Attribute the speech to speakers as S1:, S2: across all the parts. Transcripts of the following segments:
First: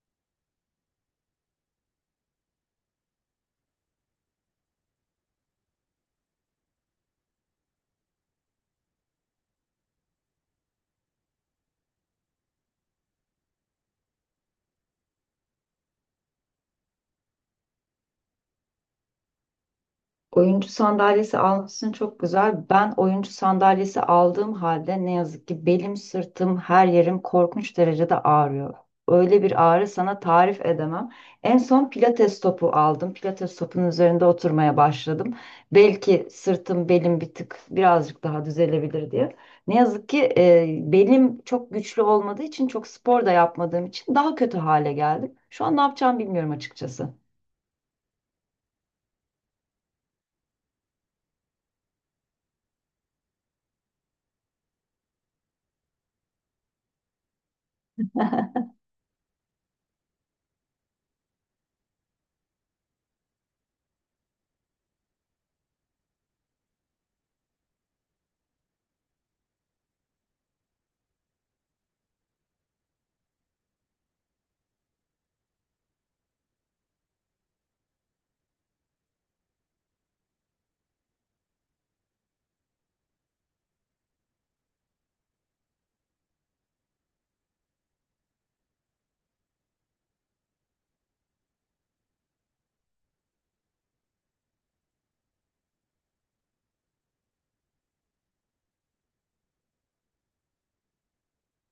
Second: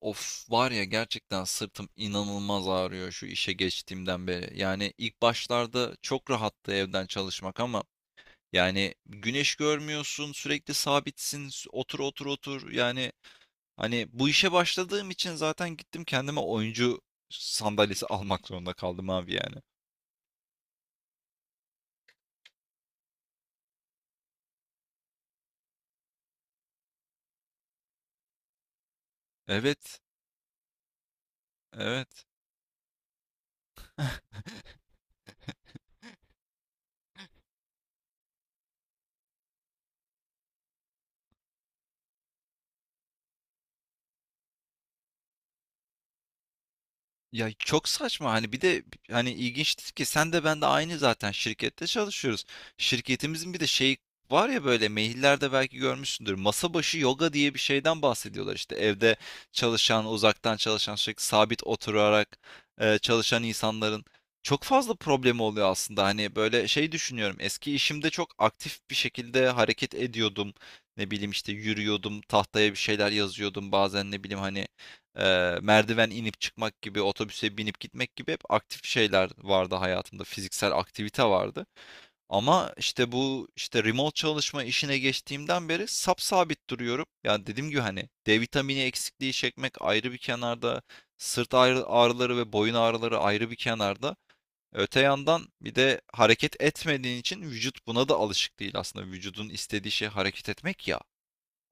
S1: Of var ya gerçekten sırtım inanılmaz ağrıyor şu işe geçtiğimden beri. Yani ilk başlarda çok rahattı evden çalışmak ama yani güneş görmüyorsun, sürekli sabitsin, otur otur otur. Yani hani bu işe başladığım için zaten gittim kendime oyuncu sandalyesi almak zorunda kaldım abi yani.
S2: Oyuncu sandalyesi almışsın çok güzel. Ben oyuncu sandalyesi aldığım halde ne yazık ki belim, sırtım, her yerim korkunç derecede ağrıyor. Öyle bir ağrı
S1: Evet,
S2: sana tarif edemem. En son
S1: evet.
S2: pilates topu aldım. Pilates topunun üzerinde oturmaya başladım. Belki sırtım, belim bir tık birazcık daha düzelebilir diye. Ne yazık ki belim çok güçlü olmadığı için çok spor da yapmadığım için daha kötü hale geldim. Şu an ne yapacağımı bilmiyorum açıkçası.
S1: Ya çok saçma hani bir de hani ilginçtir ki sen de ben de aynı zaten şirkette çalışıyoruz. Şirketimizin bir de şey var ya böyle maillerde belki görmüşsündür. Masa başı yoga diye bir şeyden bahsediyorlar işte evde çalışan, uzaktan çalışan, sürekli sabit oturarak çalışan insanların çok fazla problemi oluyor aslında. Hani böyle şey düşünüyorum. Eski işimde çok aktif bir şekilde hareket ediyordum. Ne bileyim işte yürüyordum, tahtaya bir şeyler yazıyordum. Bazen ne bileyim hani merdiven inip çıkmak gibi, otobüse binip gitmek gibi hep aktif şeyler vardı hayatımda. Fiziksel aktivite vardı. Ama işte bu işte remote çalışma işine geçtiğimden beri sapsabit duruyorum. Yani dediğim gibi hani D vitamini eksikliği çekmek ayrı bir kenarda, sırt ağrıları ve boyun ağrıları ayrı bir kenarda. Öte yandan bir de hareket etmediğin için vücut buna da alışık değil aslında. Vücudun istediği şey hareket etmek ya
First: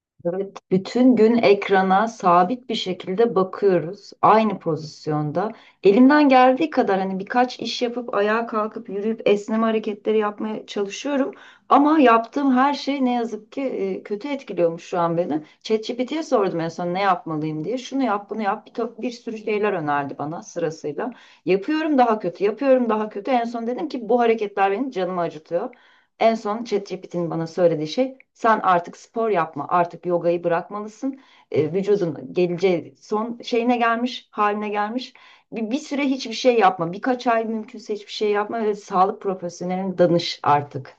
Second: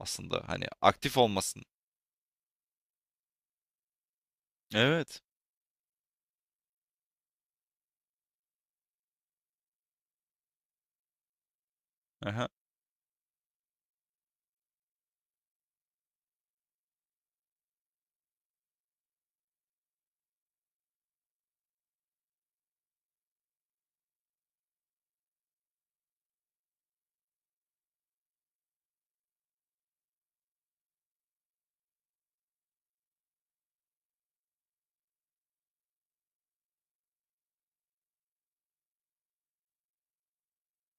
S1: aslında
S2: Evet,
S1: hani
S2: bütün
S1: aktif
S2: gün
S1: olmasın.
S2: ekrana sabit bir şekilde bakıyoruz. Aynı
S1: Evet.
S2: pozisyonda. Elimden geldiği kadar hani birkaç iş yapıp ayağa kalkıp yürüyüp esneme hareketleri yapmaya çalışıyorum. Ama
S1: Aha.
S2: yaptığım her şey ne yazık ki kötü etkiliyormuş şu an beni. ChatGPT'ye sordum en son ne yapmalıyım diye. Şunu yap, bunu yap. Bir, bir sürü şeyler önerdi bana sırasıyla. Yapıyorum daha kötü, yapıyorum daha kötü. En son dedim ki bu hareketler benim canımı acıtıyor. En son ChatGPT'nin bana söylediği şey sen artık spor yapma, artık yogayı bırakmalısın. Vücudun geleceği son şeyine gelmiş, haline gelmiş. Bir süre hiçbir şey yapma, birkaç ay mümkünse hiçbir şey yapma ve sağlık profesyoneline danış artık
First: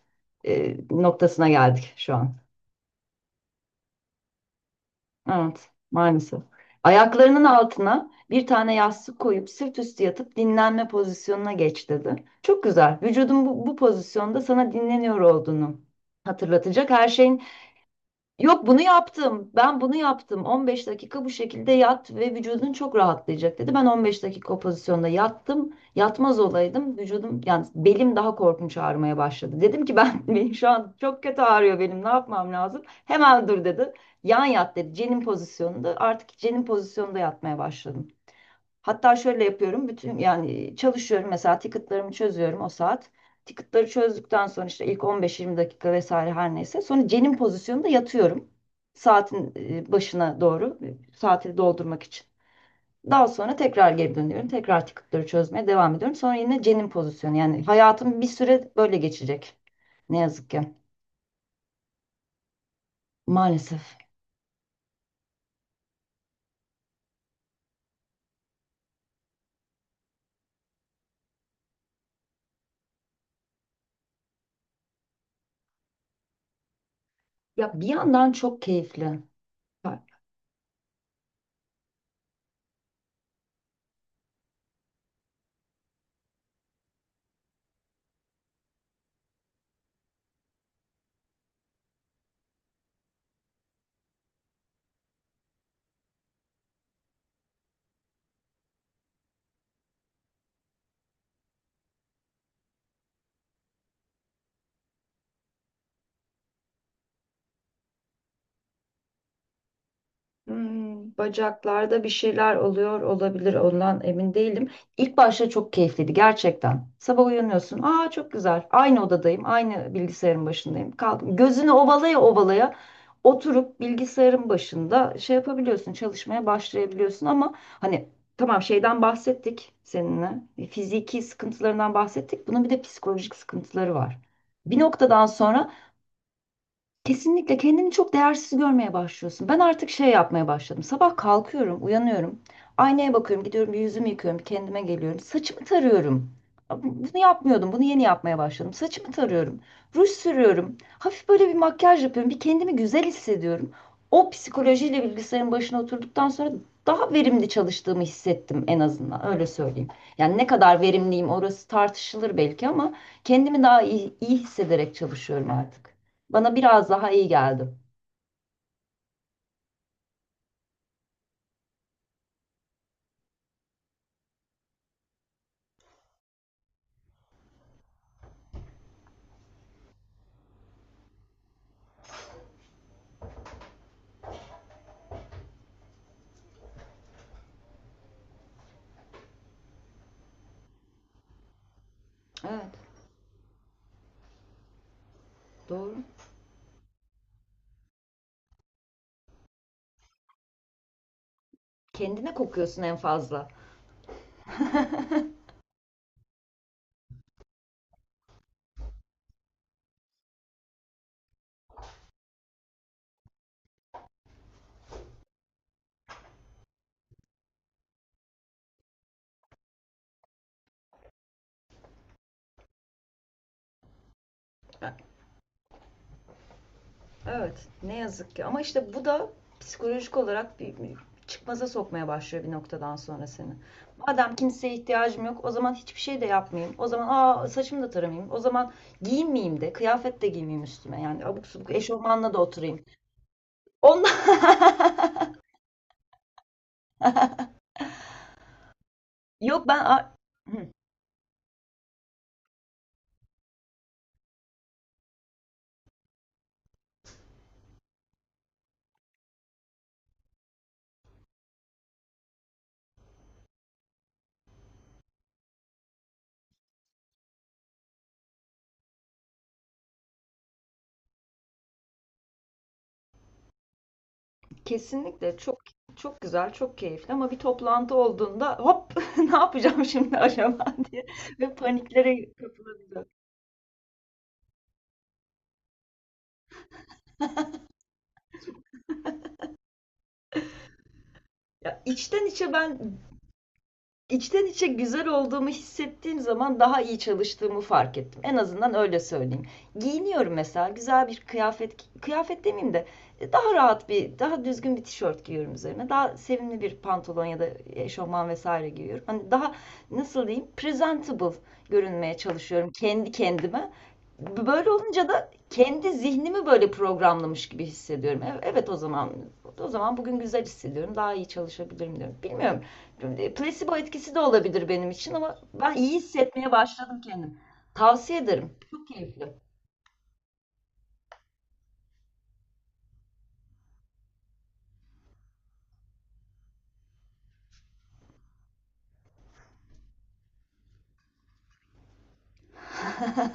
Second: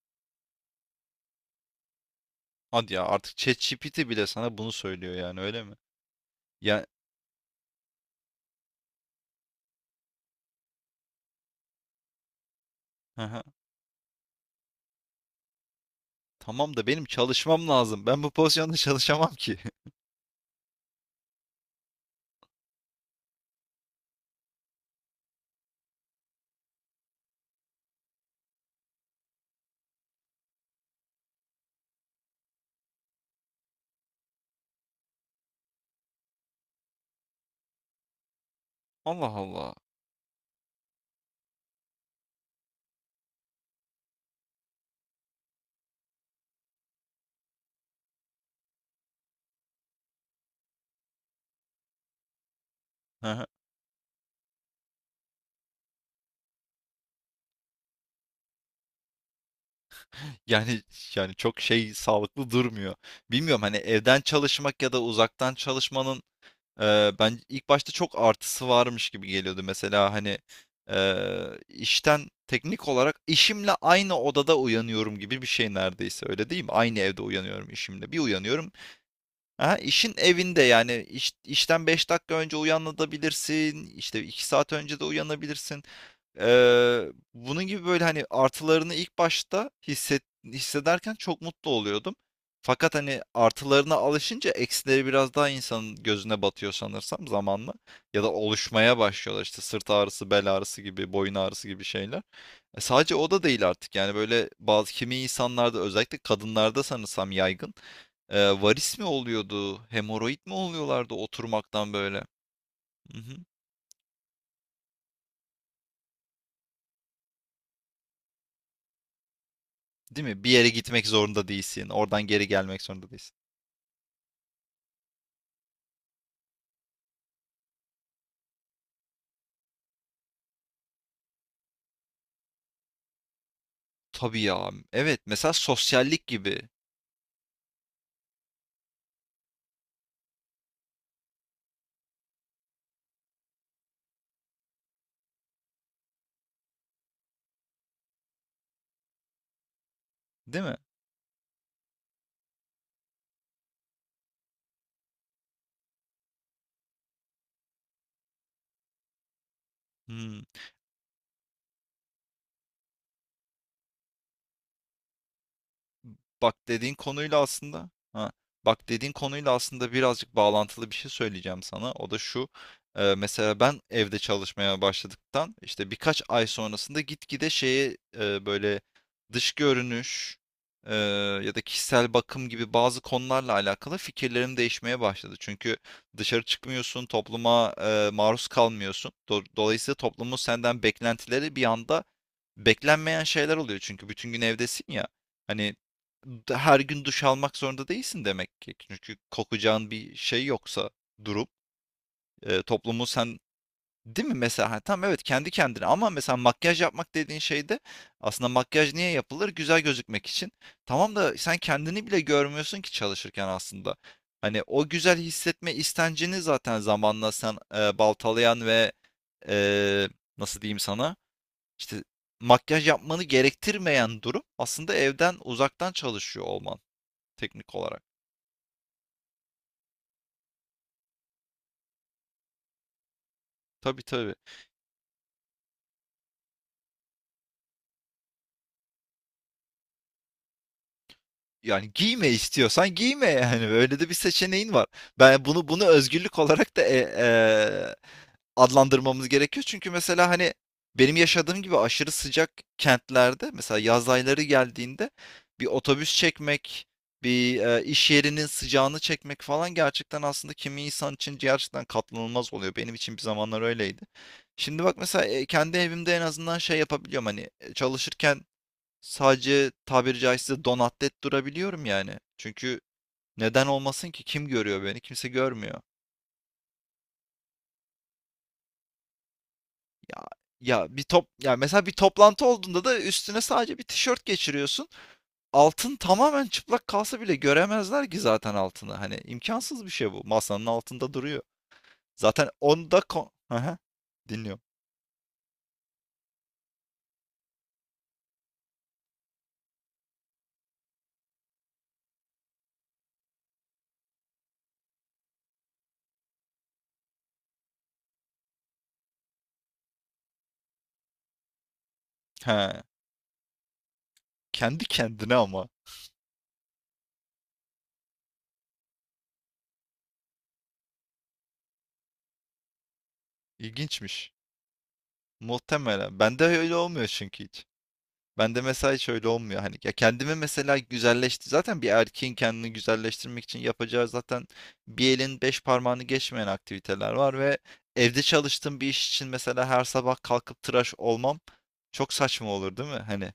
S2: noktasına geldik şu an.
S1: Hadi ya artık ChatGPT bile sana bunu söylüyor yani öyle
S2: Evet,
S1: mi?
S2: maalesef.
S1: Ya.
S2: Ayaklarının altına bir tane yastık koyup sırt üstü yatıp dinlenme pozisyonuna geç dedi. Çok güzel. Vücudun
S1: Aha.
S2: bu pozisyonda sana dinleniyor olduğunu
S1: Tamam da
S2: hatırlatacak
S1: benim
S2: her şeyin.
S1: çalışmam lazım. Ben bu
S2: Yok
S1: pozisyonda
S2: bunu
S1: çalışamam
S2: yaptım.
S1: ki.
S2: Ben bunu yaptım. 15 dakika bu şekilde yat ve vücudun çok rahatlayacak dedi. Ben 15 dakika o pozisyonda yattım. Yatmaz olaydım. Vücudum yani belim daha korkunç ağrımaya başladı. Dedim ki ben benim şu an çok kötü ağrıyor benim. Ne yapmam lazım? Hemen dur dedi. Yan yat dedi. Cenin pozisyonunda. Artık cenin pozisyonunda yatmaya başladım. Hatta
S1: Allah
S2: şöyle
S1: Allah.
S2: yapıyorum. Bütün yani çalışıyorum mesela ticketlarımı çözüyorum o saat. Ticketları çözdükten sonra işte ilk 15-20 dakika vesaire her neyse. Sonra cenin pozisyonunda yatıyorum. Saatin başına doğru saati doldurmak için. Daha
S1: Aha.
S2: sonra tekrar geri dönüyorum. Tekrar ticketları çözmeye devam ediyorum. Sonra yine cenin pozisyonu. Yani hayatım bir süre böyle geçecek. Ne yazık ki.
S1: Yani yani çok şey sağlıklı durmuyor. Bilmiyorum hani
S2: Maalesef.
S1: evden çalışmak ya da uzaktan çalışmanın ben ilk başta çok artısı varmış gibi geliyordu. Mesela hani işten teknik olarak işimle aynı odada uyanıyorum gibi bir şey neredeyse öyle değil mi? Aynı evde uyanıyorum
S2: Ya bir
S1: işimle. Bir
S2: yandan çok
S1: uyanıyorum.
S2: keyifli.
S1: Ha, işin evinde yani işten 5 dakika önce uyanabilirsin işte 2 saat önce de uyanabilirsin. Ee, Bunun gibi böyle hani artılarını ilk başta hissederken çok mutlu oluyordum, fakat hani artılarına alışınca eksileri biraz daha insanın gözüne batıyor sanırsam zamanla ya da oluşmaya başlıyorlar işte sırt ağrısı, bel ağrısı gibi, boyun ağrısı gibi şeyler. Sadece o da değil artık yani, böyle bazı kimi insanlarda özellikle kadınlarda sanırsam yaygın. Varis mi oluyordu? Hemoroid mi
S2: Hmm,
S1: oluyorlardı oturmaktan
S2: bacaklarda bir
S1: böyle?
S2: şeyler oluyor
S1: Hı hı.
S2: olabilir ondan emin değilim. İlk başta çok keyifliydi gerçekten. Sabah uyanıyorsun. Aa çok güzel. Aynı odadayım. Aynı
S1: Değil mi?
S2: bilgisayarın
S1: Bir yere
S2: başındayım.
S1: gitmek
S2: Kaldım.
S1: zorunda
S2: Gözünü
S1: değilsin.
S2: ovalaya
S1: Oradan geri
S2: ovalaya
S1: gelmek zorunda değilsin.
S2: oturup bilgisayarın başında şey yapabiliyorsun. Çalışmaya başlayabiliyorsun ama hani tamam şeyden bahsettik seninle. Fiziki sıkıntılarından bahsettik. Bunun bir de psikolojik sıkıntıları var.
S1: Tabii ya.
S2: Bir
S1: Evet.
S2: noktadan
S1: Mesela
S2: sonra
S1: sosyallik gibi.
S2: kesinlikle kendini çok değersiz görmeye başlıyorsun. Ben artık şey yapmaya başladım. Sabah kalkıyorum, uyanıyorum. Aynaya bakıyorum, gidiyorum bir yüzümü yıkıyorum, kendime geliyorum. Saçımı tarıyorum. Bunu yapmıyordum, bunu yeni yapmaya başladım. Saçımı tarıyorum, ruj
S1: Değil
S2: sürüyorum.
S1: mi?
S2: Hafif böyle bir makyaj yapıyorum, bir kendimi güzel hissediyorum. O psikolojiyle bilgisayarın başına oturduktan sonra daha verimli çalıştığımı hissettim en azından, öyle söyleyeyim. Yani
S1: Hmm.
S2: ne kadar verimliyim orası tartışılır belki ama kendimi daha iyi hissederek çalışıyorum artık. Bana
S1: bak
S2: biraz
S1: dediğin
S2: daha iyi
S1: konuyla
S2: geldi.
S1: aslında ha, Bak dediğin konuyla aslında birazcık bağlantılı bir şey söyleyeceğim sana. O da şu. Mesela ben evde çalışmaya başladıktan işte birkaç ay sonrasında gitgide şeye, böyle dış görünüş e, ya da kişisel bakım gibi bazı konularla alakalı fikirlerim değişmeye başladı. Çünkü dışarı çıkmıyorsun, topluma maruz kalmıyorsun. Dolayısıyla toplumun senden beklentileri bir anda
S2: Evet,
S1: beklenmeyen şeyler oluyor. Çünkü bütün gün evdesin ya. Hani
S2: doğru.
S1: her gün duş almak zorunda değilsin demek ki. Çünkü kokacağın bir şey yoksa durum,
S2: Kendine kokuyorsun en
S1: toplumu sen,
S2: fazla.
S1: değil mi mesela? Ha, tamam, evet kendi kendine, ama mesela makyaj yapmak dediğin şey de aslında, makyaj niye yapılır? Güzel gözükmek için. Tamam da sen kendini bile görmüyorsun ki çalışırken aslında. Hani o güzel hissetme istencini zaten zamanla sen baltalayan ve e, nasıl diyeyim sana, işte makyaj yapmanı gerektirmeyen durum aslında evden uzaktan çalışıyor olman
S2: Evet,
S1: teknik
S2: ne
S1: olarak.
S2: yazık ki. Ama işte bu da psikolojik olarak bir çıkmaza sokmaya başlıyor bir noktadan sonra seni.
S1: Tabii
S2: Madem
S1: tabii.
S2: kimseye ihtiyacım yok, o zaman hiçbir şey de yapmayayım. O zaman aa saçımı da taramayayım. O zaman giyinmeyeyim de, kıyafet de giymeyeyim üstüme. Yani abuk subuk
S1: Yani giyme
S2: eşofmanla da oturayım.
S1: istiyorsan giyme yani. Öyle de
S2: Ondan...
S1: bir seçeneğin var. Ben bunu özgürlük olarak da adlandırmamız gerekiyor.
S2: Yok ben...
S1: Çünkü
S2: a-
S1: mesela hani
S2: Hı.
S1: benim yaşadığım gibi aşırı sıcak kentlerde, mesela yaz ayları geldiğinde bir otobüs çekmek, bir iş yerinin sıcağını çekmek falan gerçekten aslında kimi insan için gerçekten katlanılmaz oluyor. Benim için bir zamanlar öyleydi. Şimdi bak mesela kendi evimde en azından şey yapabiliyorum hani çalışırken. Sadece tabiri caizse donatlet durabiliyorum yani. Çünkü neden olmasın ki? Kim görüyor beni? Kimse
S2: Kesinlikle çok
S1: görmüyor.
S2: çok güzel, çok keyifli ama bir toplantı olduğunda hop ne yapacağım şimdi
S1: Ya
S2: acaba
S1: ya bir
S2: diye
S1: top
S2: ve
S1: ya mesela bir
S2: paniklere
S1: toplantı olduğunda da
S2: kapılabiliyorum.
S1: üstüne sadece bir tişört geçiriyorsun. Altın tamamen çıplak kalsa bile göremezler ki zaten altını. Hani imkansız bir şey bu. Masanın altında duruyor.
S2: Ya içten
S1: Zaten
S2: içe ben
S1: onda ko Aha,
S2: İçten
S1: dinliyorum.
S2: içe güzel olduğumu hissettiğim zaman daha iyi çalıştığımı fark ettim. En azından öyle söyleyeyim. Giyiniyorum mesela güzel bir kıyafet, kıyafet demeyeyim de daha rahat bir, daha düzgün bir tişört giyiyorum üzerine. Daha sevimli bir pantolon ya da eşofman vesaire giyiyorum. Hani daha nasıl diyeyim presentable görünmeye çalışıyorum
S1: He.
S2: kendi kendime. Böyle
S1: Kendi
S2: olunca da
S1: kendine ama.
S2: kendi zihnimi böyle programlamış gibi hissediyorum. E- Evet o zaman bugün güzel hissediyorum. Daha iyi çalışabilirim diyorum. Bilmiyorum. Placebo etkisi de
S1: İlginçmiş.
S2: olabilir benim için ama ben iyi
S1: Muhtemelen. Bende
S2: hissetmeye
S1: öyle
S2: başladım
S1: olmuyor
S2: kendim.
S1: çünkü hiç.
S2: Tavsiye ederim.
S1: Bende
S2: Çok
S1: mesela hiç öyle
S2: keyifli.
S1: olmuyor hani. Ya kendimi mesela güzelleşti. Zaten bir erkeğin kendini güzelleştirmek için yapacağı zaten bir elin beş parmağını geçmeyen aktiviteler var ve evde çalıştığım bir iş için mesela her sabah kalkıp tıraş olmam çok saçma olur değil mi? Hani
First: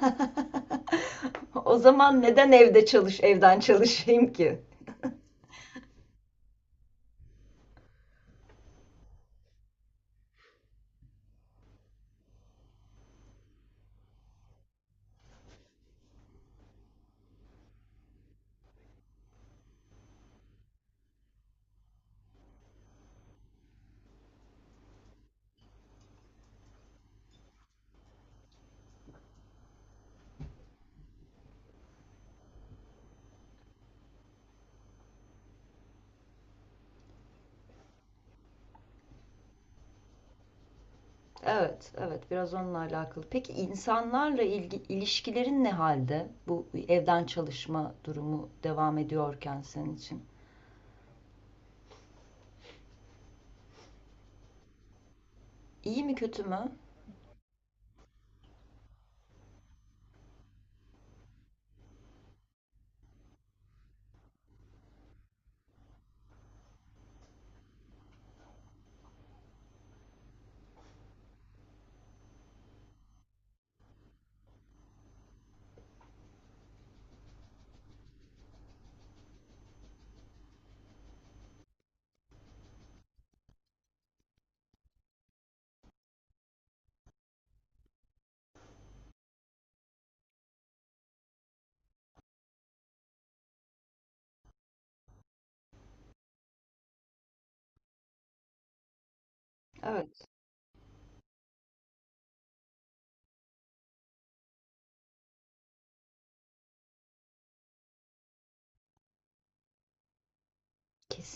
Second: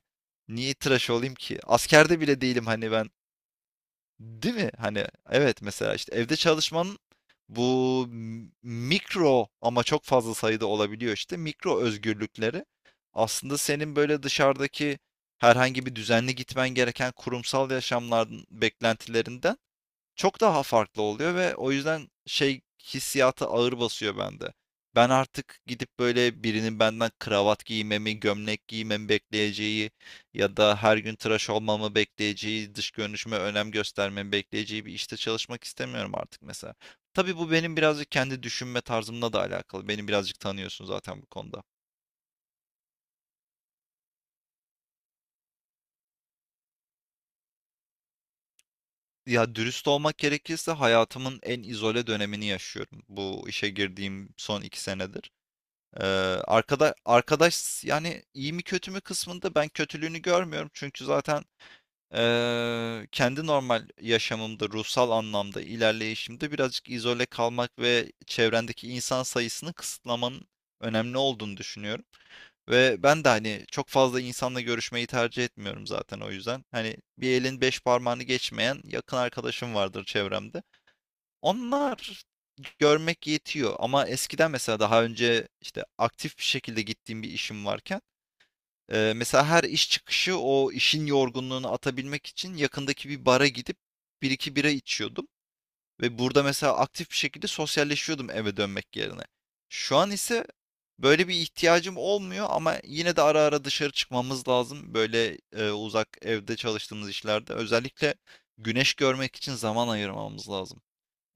S1: niye tıraş olayım ki?
S2: O
S1: Askerde
S2: zaman
S1: bile
S2: neden
S1: değilim
S2: evde
S1: hani ben.
S2: evden çalışayım
S1: Değil
S2: ki?
S1: mi? Hani evet mesela işte evde çalışmanın, bu mikro ama çok fazla sayıda olabiliyor işte mikro özgürlükleri aslında senin böyle dışarıdaki herhangi bir düzenli gitmen gereken kurumsal yaşamların beklentilerinden çok daha farklı oluyor ve o yüzden şey hissiyatı ağır basıyor bende. Ben artık gidip böyle birinin benden kravat giymemi, gömlek giymemi bekleyeceği ya da her gün tıraş olmamı bekleyeceği, dış görünüşüme önem göstermemi bekleyeceği bir işte çalışmak istemiyorum artık mesela. Tabii bu benim birazcık kendi düşünme tarzımla da alakalı. Beni birazcık tanıyorsun zaten bu konuda.
S2: Evet, evet biraz onunla alakalı. Peki insanlarla ilişkilerin ne halde? Bu evden çalışma durumu devam
S1: Ya
S2: ediyorken
S1: dürüst
S2: senin
S1: olmak
S2: için.
S1: gerekirse hayatımın en izole dönemini yaşıyorum. Bu işe girdiğim son 2 senedir.
S2: İyi
S1: Ee,
S2: mi kötü mü?
S1: arkadaş yani, iyi mi kötü mü kısmında ben kötülüğünü görmüyorum. Çünkü zaten kendi normal yaşamımda, ruhsal anlamda ilerleyişimde birazcık izole kalmak ve çevrendeki insan sayısını kısıtlamanın önemli olduğunu düşünüyorum. Ve ben de hani çok fazla insanla görüşmeyi tercih etmiyorum zaten o yüzden. Hani bir elin beş parmağını geçmeyen yakın arkadaşım vardır çevremde. Onlar görmek yetiyor, ama eskiden mesela daha önce işte aktif bir şekilde gittiğim bir işim varken mesela her iş çıkışı o işin yorgunluğunu atabilmek için yakındaki bir bara gidip bir iki bira içiyordum ve burada mesela aktif bir şekilde sosyalleşiyordum eve dönmek yerine. Şu an
S2: Evet,
S1: ise böyle bir ihtiyacım olmuyor, ama yine de ara ara dışarı çıkmamız lazım, böyle uzak evde çalıştığımız işlerde özellikle güneş görmek için zaman ayırmamız lazım.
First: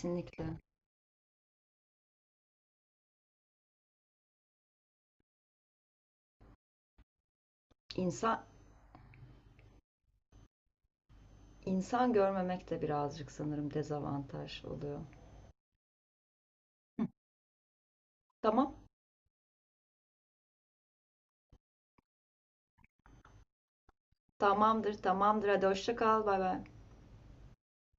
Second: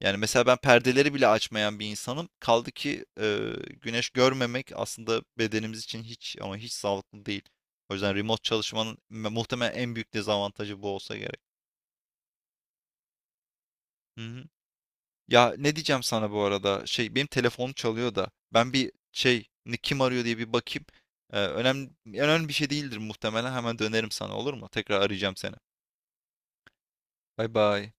S1: Yani mesela ben perdeleri bile açmayan bir insanım. Kaldı ki güneş görmemek aslında bedenimiz için hiç ama hiç sağlıklı değil. O yüzden remote
S2: İnsan
S1: çalışmanın muhtemelen en büyük dezavantajı bu olsa gerek.
S2: insan görmemek de birazcık sanırım
S1: Hı hı.
S2: dezavantaj oluyor.
S1: Ya ne diyeceğim sana bu arada?
S2: Hı,
S1: Şey benim telefonum çalıyor da ben
S2: tamam.
S1: kim arıyor diye bir bakayım. Önemli önemli bir şey değildir muhtemelen. Hemen dönerim sana, olur mu?
S2: Tamamdır,
S1: Tekrar arayacağım
S2: tamamdır.
S1: seni.
S2: Hadi hoşça kal. Bay bay.
S1: Bay bay.